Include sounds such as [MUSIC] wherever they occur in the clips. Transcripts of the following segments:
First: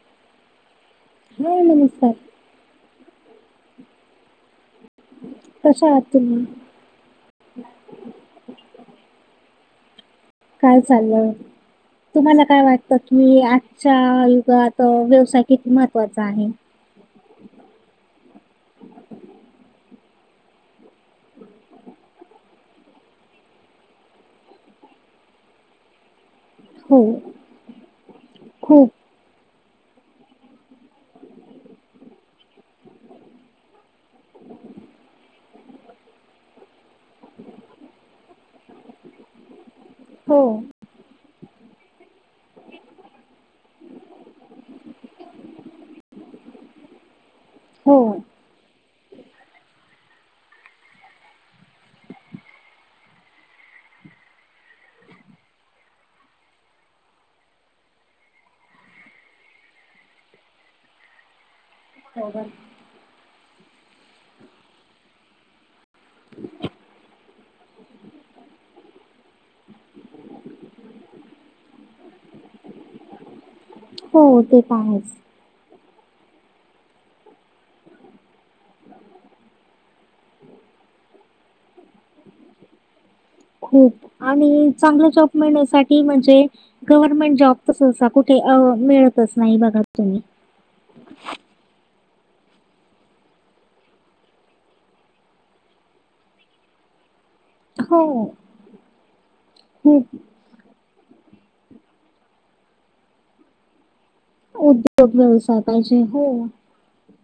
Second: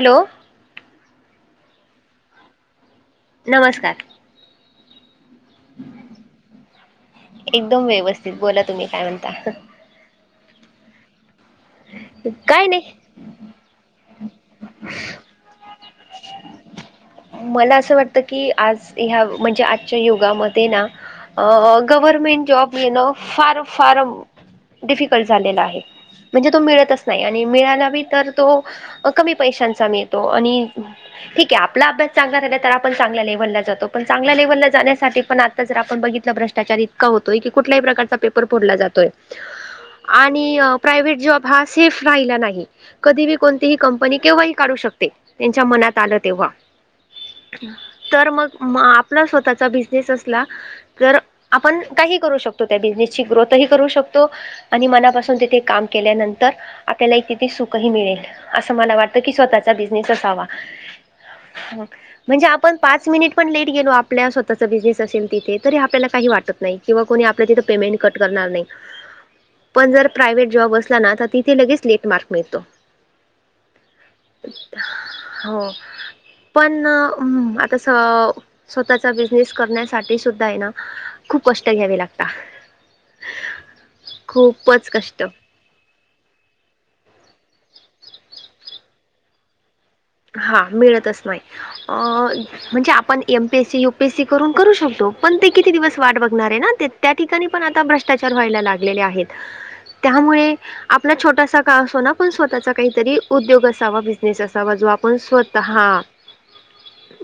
Hello. हो नमस्कार नमस्कार कशा आहात तुम्ही? एकदम व्यवस्थित बोला तुम्ही काय म्हणता काय चाललय तुम्हाला काय वाटत की आजच्या युगात अ व्यवसाय किती महत्त्वाचा आहे? मला असं वाटतं की आज ह्या म्हणजे आजच्या युगामध्ये ना अ अ गव्हर्मेंट जॉब येणं फार फार डिफिकल्ट झालेल आहे म्हणजे तो हो, मिळतच नाही आणि मिळाला बी तर खूप. तो कमी पैशांचा मिळतो आणि ठीक आहे आपला अभ्यास चांगला झाला तर आपण चांगल्या लेव्हलला जातो पण चांगल्या लेव्हलला जाण्यासाठी पण आता जर आपण बघितलं भ्रष्टा आत्याचार इतका होतोय की कुठल्याही प्रकारचा पेपर फोडला जातोय [INAUDIBLE] आणि अ प्रायवेट जॉब हा सेफ राहिला नाही कधी बी कोणतीही कंप पणी केव्हा ही काढू शकते त्यांच्या मनात आलं तेव्हा हो. तर मग आपला स्वतःचा बिझनेस असला तर आपण काही करू शकतो त्या बिझनेसची ग्रोथही करू शकतो आणि मनापासून तिथे काम केल्यानंतर आपल्याला किती सुखही मिळेल अस अस मला वाटत की स्वतःचा बिनेस असावा मग म्हणजे आपन पाच मिनिट पण लेट गेलो आपल्या स्वतःचा बिझनेस असेल तिथे तरी आपल्याला काही वाटत नाही किंवा कोणी आपल तीथं पेमेंट कट करणार नाही [INAUDIBLE] पण जर प्रायव्हेट जॉब असला ना तर तिथे लगेच लेट मार्क मिळतो हो ते पण आहेच हो पण हम आता स स्वतःचा बिझनेस करण्यासाठी सुद्धा आहे ना खूप कष्ट घ्यावे लागतात खूप आणि चांगला कष्ट जॉब मिळण्यासाठी की म्हणजे गव्हर्नमेंट जॉब तर सहसा कुठे मिळतच नाही बघा तुम्ही हा मिळतच नाही अ म्हणजे आपण एमपीएससी, युपीएससी करून करू शकतो पण ते किती दिवस वाट बघणार आहे ना त्या ठिकाणी पण आता हो, भ्रष्टाचार व्हायला लागलेले आहेत खूप त्यामुळे आपला छोटासा का असो ना पण स्वतःचा काहीतरी उद्योग असावा, बिझनेस असावा जो उद्योग आपण स्वत व्यवसाय पाहिजे. हा हो,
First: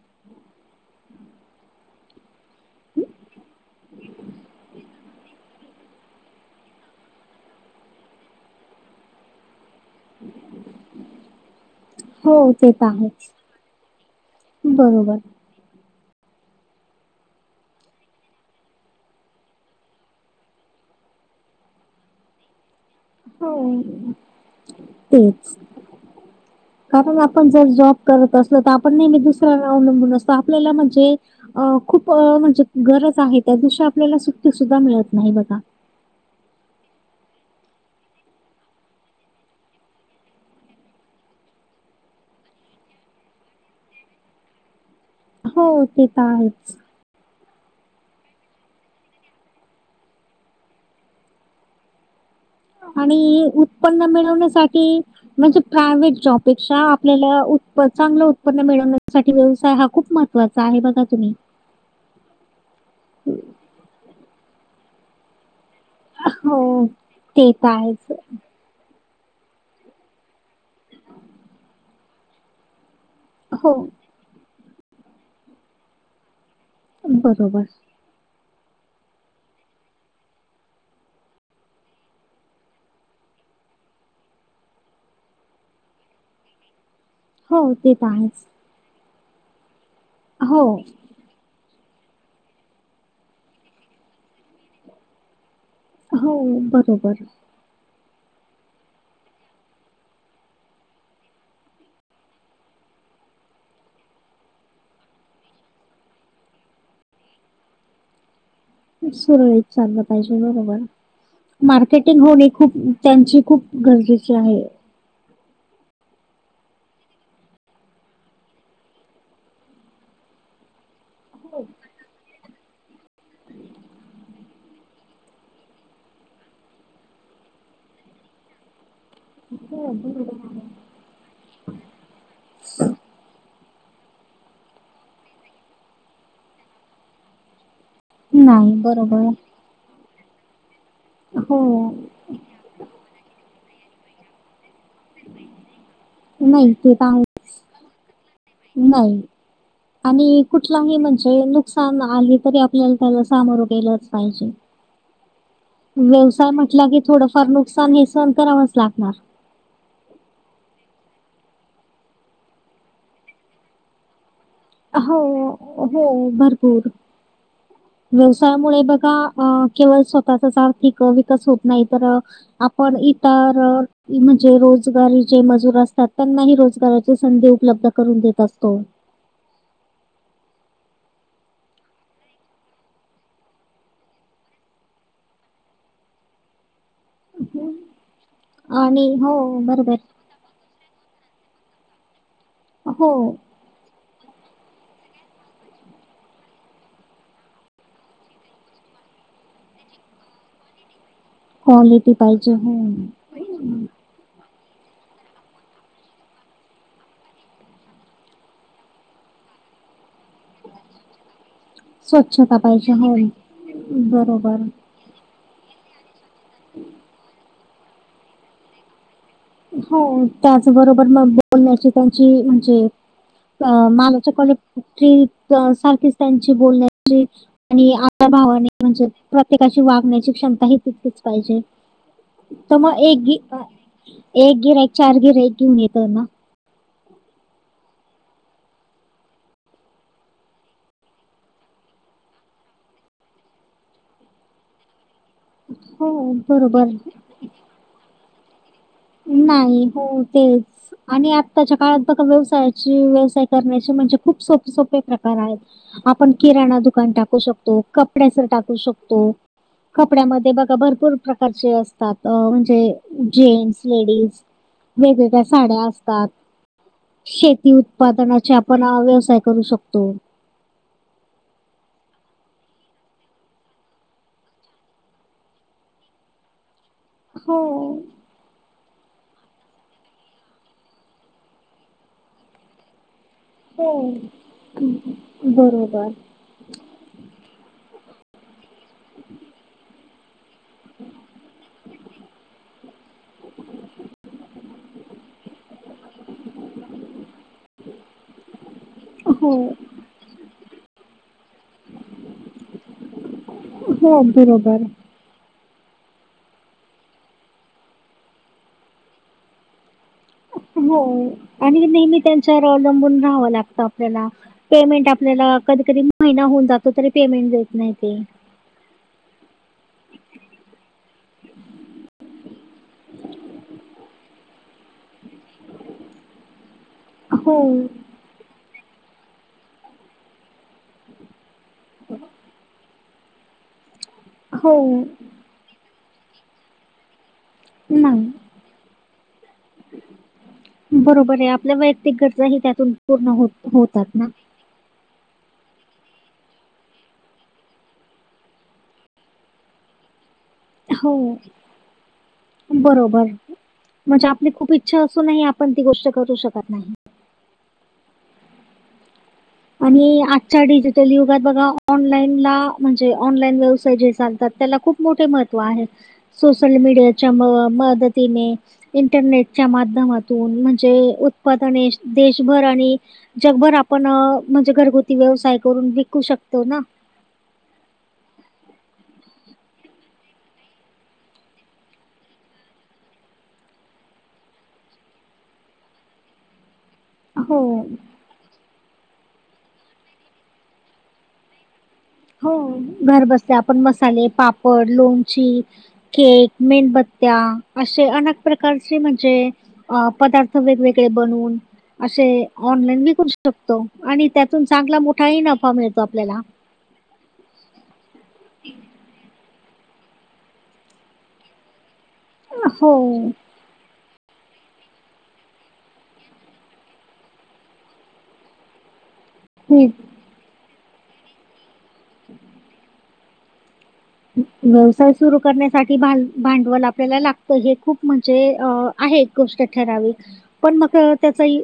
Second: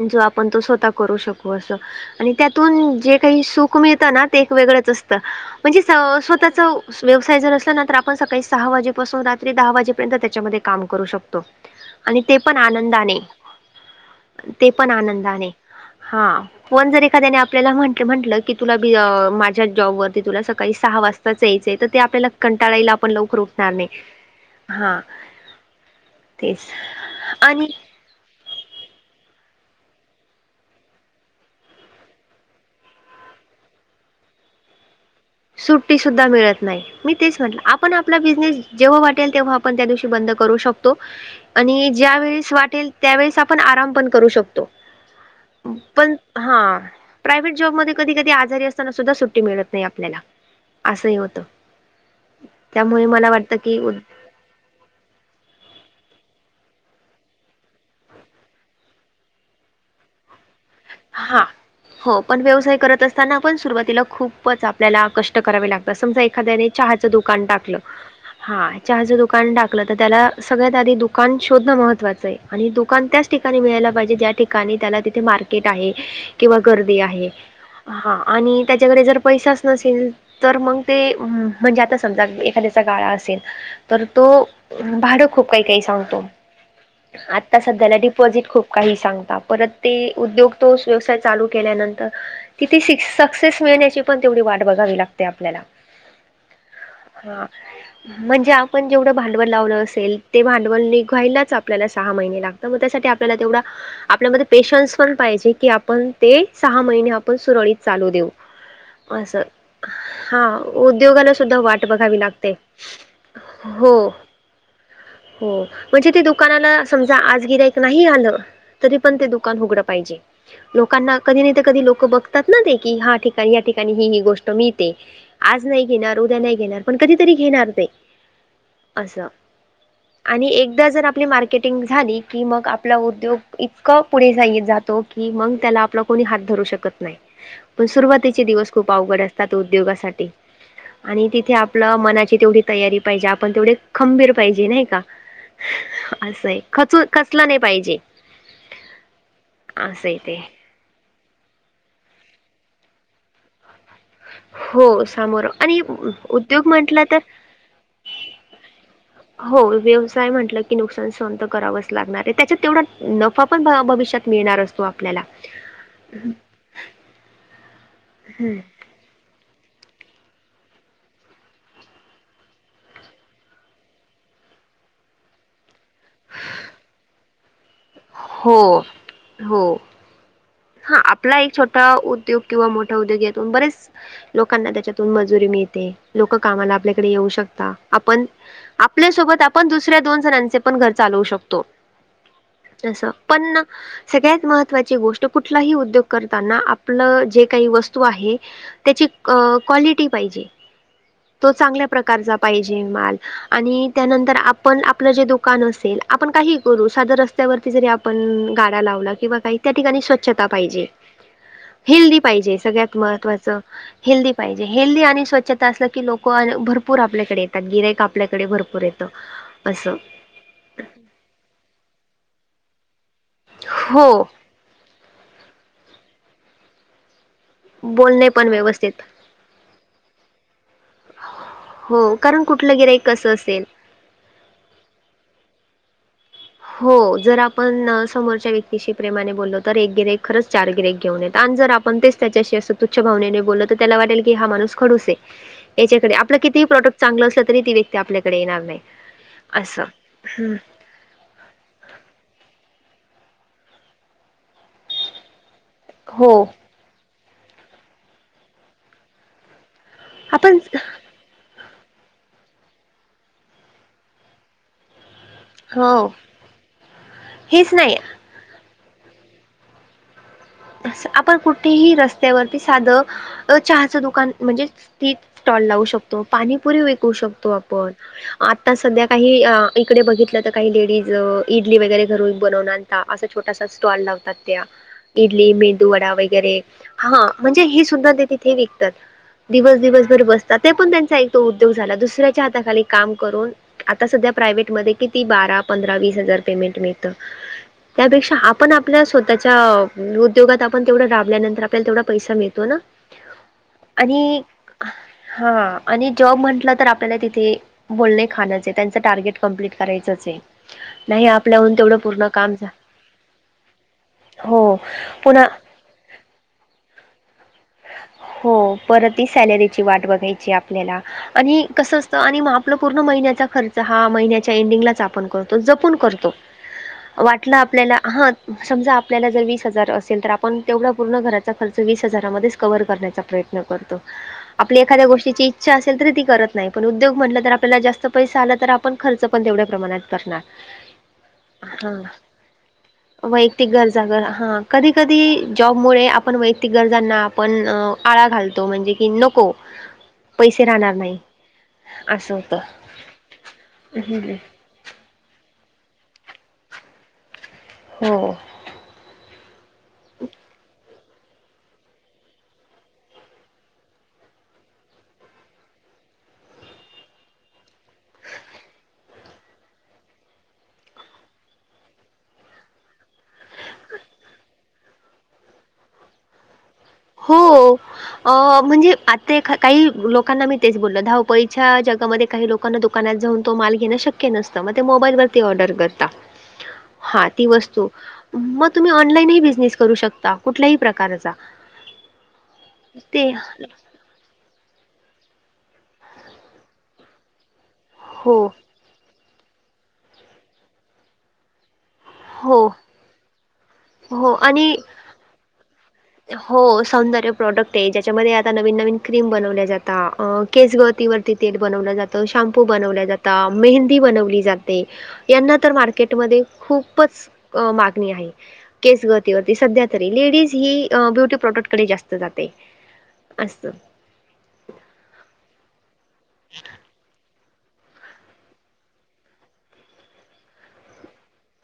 जो आपण तो स्वतः करू शकू असं आणि त्यातून जे काही सुख मिळतं ना ते एक वेगळंच असतं. म्हणजे स स्वतःचा व्यवसाय जर असला ना तर आपण सकाळी सहा वाजेपासून रात्री दहा वाजे पर्यंत त्यांच्यामध्ये काम करू शकतो आणि हो, ते पण तर आनंदाने आहेच. ते पण बरोबर. आनंदाने हा कोण जर एखाद्याने आपल्याला म्ह म्हटलं की तुला बीज माझ्या जॉबवररती तुला सकाळी सहा वाजता यायचये तर ते आपल्या कंटाळाला ये आपण लवकर हो, उठणार नाही हा तेच. तेच कारण आपण जर आणि जॉब करत असलो तर आपण नेहमी दुसऱ्यावर अवलंबून असतो आपल्याला म्हणजे अ खूप म्हणजे गरज आहे त्या दिवशी आपल्याला सुट्टी सुद्धा मिळत नाही बघा सुट्टी सुद्धा मिळत नाही मी तेच म्हटलं आपण आपला बिझनेस जेव्हा वाटेल तेव्हा आपण त्या दिवशी बंद करू शकतो आणि ज्यावेेळेस वाटेल त्यावेेळेस आपण आराम पण करू शकतो हो ते पण तर आहेच हा प्रायव्हेट जॉब मध्ये कधी-कधी आजारी असताना सुद्धा सुट्टी मिळत नाही आपल्याला असंही होतं. त्यामुळे मला आणि वाटतं की उद उत्पन्न मिळवण्यासाठी म्हणजे प्रायव्हेट जॉबपेक्षा आपल्याला उत्पन्न चांगलं उत्पन्न मिळवण्यासाठी व्यवसाय हा खूप मह [UNINTELLIGIBLE] हा हो पण व्यवसाय करत असताना पण सुरुवातीला खूपच आपल्याला कष्ट करावे लागतात समजा एखाद्याने हो चहाचं दुकान ते तर टाकलं आहेच. हा चहाचं दुकान टाकलं तर त्याला सगळ्यात आधी दुकान शोधणं महत्त्वाचं आहे आणि दुकान त्याच ठिकाणी हो मिळायला पाहिजे ज्या ठिकाणी त्याला तिथे मार्केट आहे किंवा गर्दी आहे बरोबर. हा आणि त्याच्याकडे जर पैसाच नसेल तर मग ते म्हणजे आता समजा एखाद्याचा गाळा असेल तर तो भाडं खूप काही काही सांगतो आता हो ते सध्याला तर आहेच. डिपॉजिट खूप काही सांगता परत ते उद्योग हो तो व्यवसाय चालू केल्यानंतर की ती सी सक्सेस मिळण्याची पण तेवढी वाट बघावी लाग ते आपल्याला हो बरोबर. हा [INAUDIBLE] म्हणजे आपण जेवढं भांडवल लावलं असेल ते भांडवल निघायलाच आपल्याला सहा महिने तर मग त्यासाठी आपल्याला तेवढा आपल्यामध्ये पेशन्स पण पाहिजे की आपण ते सहा महिने आपण सुरळीत चालू देऊ असं सुरळीत चाललं पाहिजे हा बरोबर उद्योगाला सुद्धा वाट बघावी मार्केटिंग होणे लागते खूप त्यांची खूप हो गरजेची आहे हो म्हणजे ते दुकानाला समजा आज गिरायक नाही आलं तरी पण ते दुकान उघड पाहिजे लोकांना कधी नाही तर कधी लोक बघ तात ना ते की हा ठिकाणी या ठिकाणी ही ही गोष्ट मिळते तर आज नाही घेणार, उद्या नाही घेणार पण कधीतरी घेणार ते असं हा बरो आणि एकदा जर आपली मार्केटिंग झाली की मग आपला उद्योग इतका पुढे जाईल जात तो की मग त्याला आपल कोणी हात धरू शकत नाही पण सुरवाती तेचे दिवस नाही खूप अवघड बरोबर. असतात उद्योगासाठी आणि तिथे हो आपलं मनाची तेवढी तयारी पाहिजे आपण तेवढे खंबीर पाहिजे नाही का असं आहे नाही ते तर खचून आहे खचला नाही पाहिजे नाही असं आहे ते आणि कुठलाही म्हणजे नुकसान आले तरी आपल्याला त्याला सामोरं गेलंच पाहिजे हो सामोरं आणि व्यवसाय उद्योग म्हटला की म्हटलं तर थोडफार नुकसान हे सहन करावच लागणार हो व्यवसाय म्हटलं की नुकसान सहन तर करावंच लागणार आहे. त्याच्यात तेवढा नफा पण भविष्यात मिळणार अस हो, हो भरपूर व्यवसायामुळे बघा अ केवळ स्वतःचाच आर्थिक विकास होत नाही तर आपण इतर म्हणजे रोजगारी जे मजूर अस त्यांनाही रोजगाराचे संधी उपलब्ध करून देत हो असतो. हो हा आपला एक छोटा उद्योग किंवा मोठा उद्योग यातून बरेच लोकांना त्याच्यातून मजुरी मिळते. लोक कामाला आपल्या येऊ शकता आपण आणि आपल्या हो सोबत आपण बरोबर दुसऱ्या दोन जणांचे पण घर चालवू शकतो हो तसं पण ना सगळ्यात महत्त्वाची गोष्ट कुठलाही उद्योग करताना आपलं जे काही वस्तू आहे त्याची क्वालिटी पाहिजे तो चांगल्या क्वालिटी प्रकारचा हो पाहिजे माल आणि त्यानंतर आपण आपलं जे दुकान असेल आपण काही करू सादरन त्या वरती जरी आपण गाडा लावला किंवा काही त्या ठिकाणी स्वच्छता पाहिजे हेल्दी पाहिजे स्वच्छता सगळ्यात हो महत्त्वाचं हेल्दी बरोबर पाहिजे हेल्दी आणि स्वच्छता असलं की लोक पण भरपूर आपल्याकडे येतात गिरायक आपल्याकडे भरपूर येत हो त्याचबरोबर मग बोलण्याची त्यांची म्हणजे अ हो मालाच्या कॉलेटीत की सारखीच त्यांची बोलण्याची आणि आता बोलणे पण भावाने व्यवस्थित म्हणजे प्रत्येकाची वागण्याची क्षमता ही कच पाहिजे हो कारण तर कुठलं मग गिरायक एक कसं गी असेल एक गिराइक चार गिराइक घेऊन येतो ना हो जर आपण समोरच्या व्यक्तीशी प्रेमाने बोललो तर एक गिरेक खरंच चार गिरेक घेऊन येत आणि जर आपण ते त्याच्याशी असं तुच्छ भावने बोलत तर त्याला वाटल की हा माणूस खडूस आहे. याच्याकडे हो आपलं कितीही बरोबर प्रॉडक्ट चांगलं असलं तरी ती व्यक्ती आपल्याकडे येणार नाही. असं नाही हो हं, तेच आणि आत्ताच्या काळात बघ व्यवसायाची व्यवसाय करण्याचे म्हणजे खूप सोपे सोपे प्रकार कार आहेत आपण हो किराणा दुकान टाकू शकतो कपड्याच टाकू शकतो. कपड्यामध्ये आपण बघा भरपूर प्रकारचे असतात म्हणजे जेन्स लेडीज वेगवेगळ्या साड्या हो असतात शेती हेच नाही उत्पादनाच्या आपण हा व्यवसाय करू शकतो. अस आपण कुठेही रस्त्यावरती साधं चहाचं दुकान म्हणजे टी स्टॉल लावू शकतो पाणीपुरी व पुशकतो हो. आपण आता सध्या काही इकडे बघितलं तर काही लेडीज इडली वगैरे घरून बनवुन आनतात आ असा छोटासा हो. स्टॉल लावतात त्या बरोबर. मेंदूवडा वैगेरे हा म्हणजे हे सुद्धा ते तिथे विकतात दिवस दिवस घर बसतात ते पण त्यांचा एक तो उद्योग झाला दुसऱ्याच्या हाताखाली काम करून आता सध्या प्रायवहेटमध्ये किती बारा पंधरा वीस हजार पेमेंट मिळत त्यापेक्षा आपण आपल्या हो, स्वतःच्या उद्योगात आपण तेवढ राबल्यानंतर आपल्याला तेवढा पैसा मिळतो ना हो आणि बरोबर. हा आणि जॉब म्हटलं तर आपल्याला तिथे बोलणे खाणच आहे त्यांच टार्गेट कम्प्लीट करायचंच आहे हो नाही आपल्याहून आणि तेवढं नेहमी पूर्ण काम त्यांच्यावर झा अवलंबून राहावं लागतं आपल्याला हो पेमेंट पुन्हा आपल्याला कधी कधी महिना होऊन जातो तरी पेमेंट देत नाही ते हो परतही सॅलरीची वाट बघायची आपल्याला आणि कसं असतं आणि म आपलं पूर्ण महिन्याचा खर्च हा महिन्याच्या एंडिंगलाच आपण करतो जपून करतो [INAUDIBLE] वाटल आपल्याला हा समजा आपल्याला जर वीस हजार असेल तर आपण तेवढ पूर्ण घरात खर्च विस हजारामधेच कण्याचा प्रयत्न करतो हो आपल्या एखाद्या गोष्टीची तसअसेल तर ती करत नाही पण उद्योग म्हटल तर आप त्याला जास्त पैसा नाही आला तर आपण खर्च पण तेवढ्या प्रमाणात करणार बरोबर आहे आपल्या हां. वैयक्तिक गरजा ही त्यातून पूर्ण हो होतात ना कधी कधी जॉबमुळे आपण वैयक्तिक गरजांना पण आळा घालतो म्हणजे की नको पैसे राहणार हो नाही असं होतं बरोबर म्हणजे आपले खूप इ इच्छा असूनही आपण ती गोष्ट करू शकत नाही. हो आणि आजच्या डिजिटल युगात बघा ऑनलाईन ला म्हणजे ऑनलाईन व्यवसाय जे चालतात त्याला खूप मोठे महत्त्व आहे सोशल मीडियाच्या म मदतीने इंटरनेटच्या माध्यमातून म्हणजे उत्पादने देशभर आणि जगभर आपण म्हणजे घरगुती व्यवसाय करून विकू शकतो ना हो अ म्हणजे आता काही लोकांना मी तेच बोलल धावपळीच्या जगामध्ये काही लोक लोकांना दुकानात जाऊन तो माल घें शक्य नसतं मग ते मोबाईलवरती ऑर्डर करता [INAUDIBLE] हा ती हो वस्तू मग तुम्ही ऑनलाईनही बिझनेस करू शकता कुठल्याही प्रकारचा हो घर ते बसल्या आपण मसाले पाप कॉडलूंगची केक मेनबत्त्या असे अनेक हो प्रकारचे अशे म्हणजे पदार्थ वेगगळे बून असे हो ऑनलाईन विकू टिकतो आणि त्यातून चांगला मोठा ही नफा मिळतो आपल्याला. हो सौंदर्य प्रोडक्ट आहे ज्याच्यामध्ये आता नवीन नवीन क्रीम बनवल्या जात आ हा केस गळतीवरती तेल बनवल जात शॅम्पू बनवल्या हो. जाता मेहंदी बनवली जाते यांना तर मार्केटमध्ये खूपच अ मागणी आहे केस गतीवरती सध्या तरी लेडीज ही ब्युटी प्रॉडक्ट कडे जास्त जाते असतील व्यवसाय सुरु करण्यासाठी भांड भांडवल आपल्याला लागत ते हे खूप म्हणजे अ आहे एक गोष्ट ठरावी पण मग तो त्याचाही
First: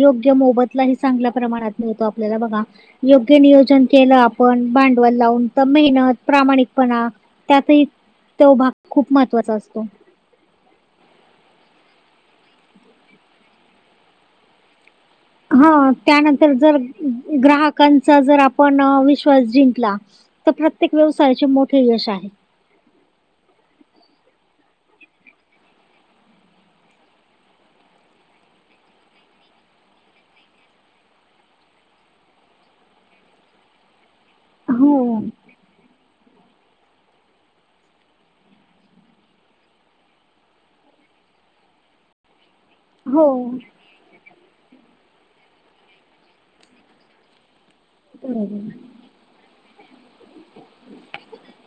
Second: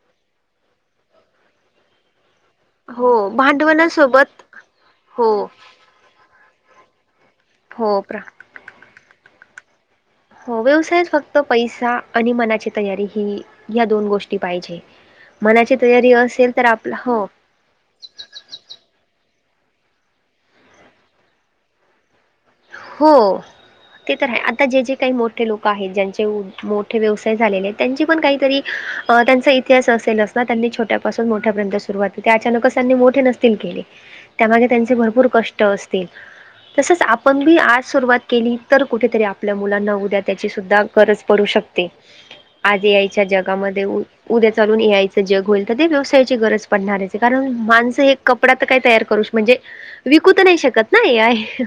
योग्य मोबदलाही चांगल्या प्रमाणात मिळतो आपल्याला बघा हो योग्य नियोजन केल भांडवलासोबत आपण भांडवल हो लावून तर मेहनत प्रामाणिकपणा त्यातही हो प्र तो भाग खूप महत्त्वाचा असतो हो व्यवसायात फक्त पैसा आणि मनाची तयारी ही या दोन गोष्टी पाहिजे हा मनाची तयारी त्यानंतर असेल तर जर आपला हो ग्राहक कोणचा जर आपण विश्वास जिंकला तर प्रत्येक व्यवसायाचे मोठे यश आहे हो ते तर आहे आता जे जे काही मोठे लोक आहेत ज्यांचे मोठे व्यवसाय झालेले आहेत त्यांची पण काहीतरी त्यांचा इतिहास असेलच ना त्यांनी छोट्यापासून मोठ्यांपर्यंत सुरुवात ते काय अचानकच त्यांनी मोठे नसतील केले ह त्यामागे त्यांचे भरपूर कष्ट असतील तसच आप पण मी आज सुरुवात केली तर कुठेतरी आपल्या मुलांना उद्या त्याचीसुद्धा गरज पडू शकते [INAUDIBLE] आजी यायच्या हो. जगामध्ये उद्या चालून यायच जग होईल तर ते व्यवसायाची गरज पडणार आहे कारण माण ते कपडा तर काही बरोबर. तयार करू म्हणजे विकू तर नाही शकत ना हे आहे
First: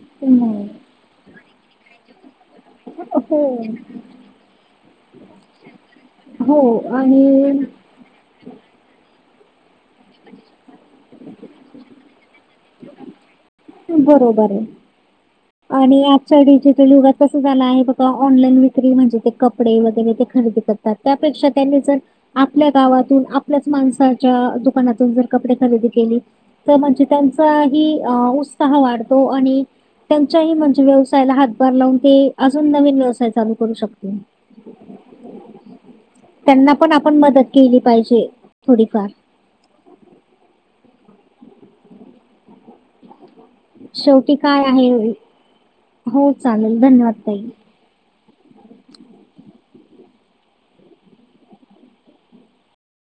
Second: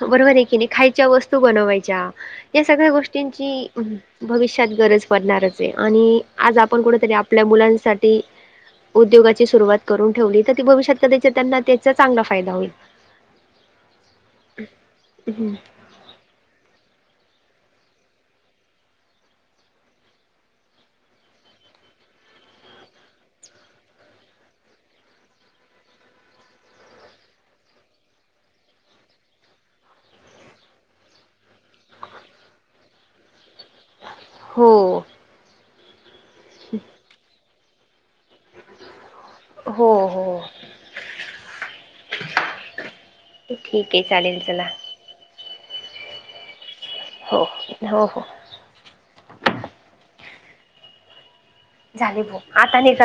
बरोबर आहे की नाही हं. खायच्या वस्तू बनवायच्या या सगळ्या गोष्टींची हो. भविष्यात गरज पडणारच आहे आणि हो आज आपण कुठतरी आपल्या आणि मुलांसाठ ती उद्योगाची सुरुवात करून ठेवली तर ती भविष्यात कधीचे त्यांना तेच चांगला फायदा होईल. हम्म बरोबर. आहे. [UNINTELLIGIBLE] आणि आजच्या डिजिटल युगात कसं झालं आहे बघा ऑनलाईन विक्री म्हणजे ते कपडे वगैरे ते खरेदी कर त त्यापेक्षा त्यांनी जर. आपल्या गावातून आपल्याच माणसाच्या दुकानातून जर कपडे खरेदी केले तर म्हणजे त्यांचा ही अ उत्साह वाढतो आणि त्यांच्याही म्हणजे व्यवसायाला हातभार लावून ते अजून नवीन व्यवसाय चालू करू शकतील हो त्यांना पण आपण मदत केली पाहिजे थोडीफार हो हो ठीक आहे शेवटी चालेल काय चला आहे हो चालेल धन्यवाद हो ताई. हो हो झाली भो आता नाही कर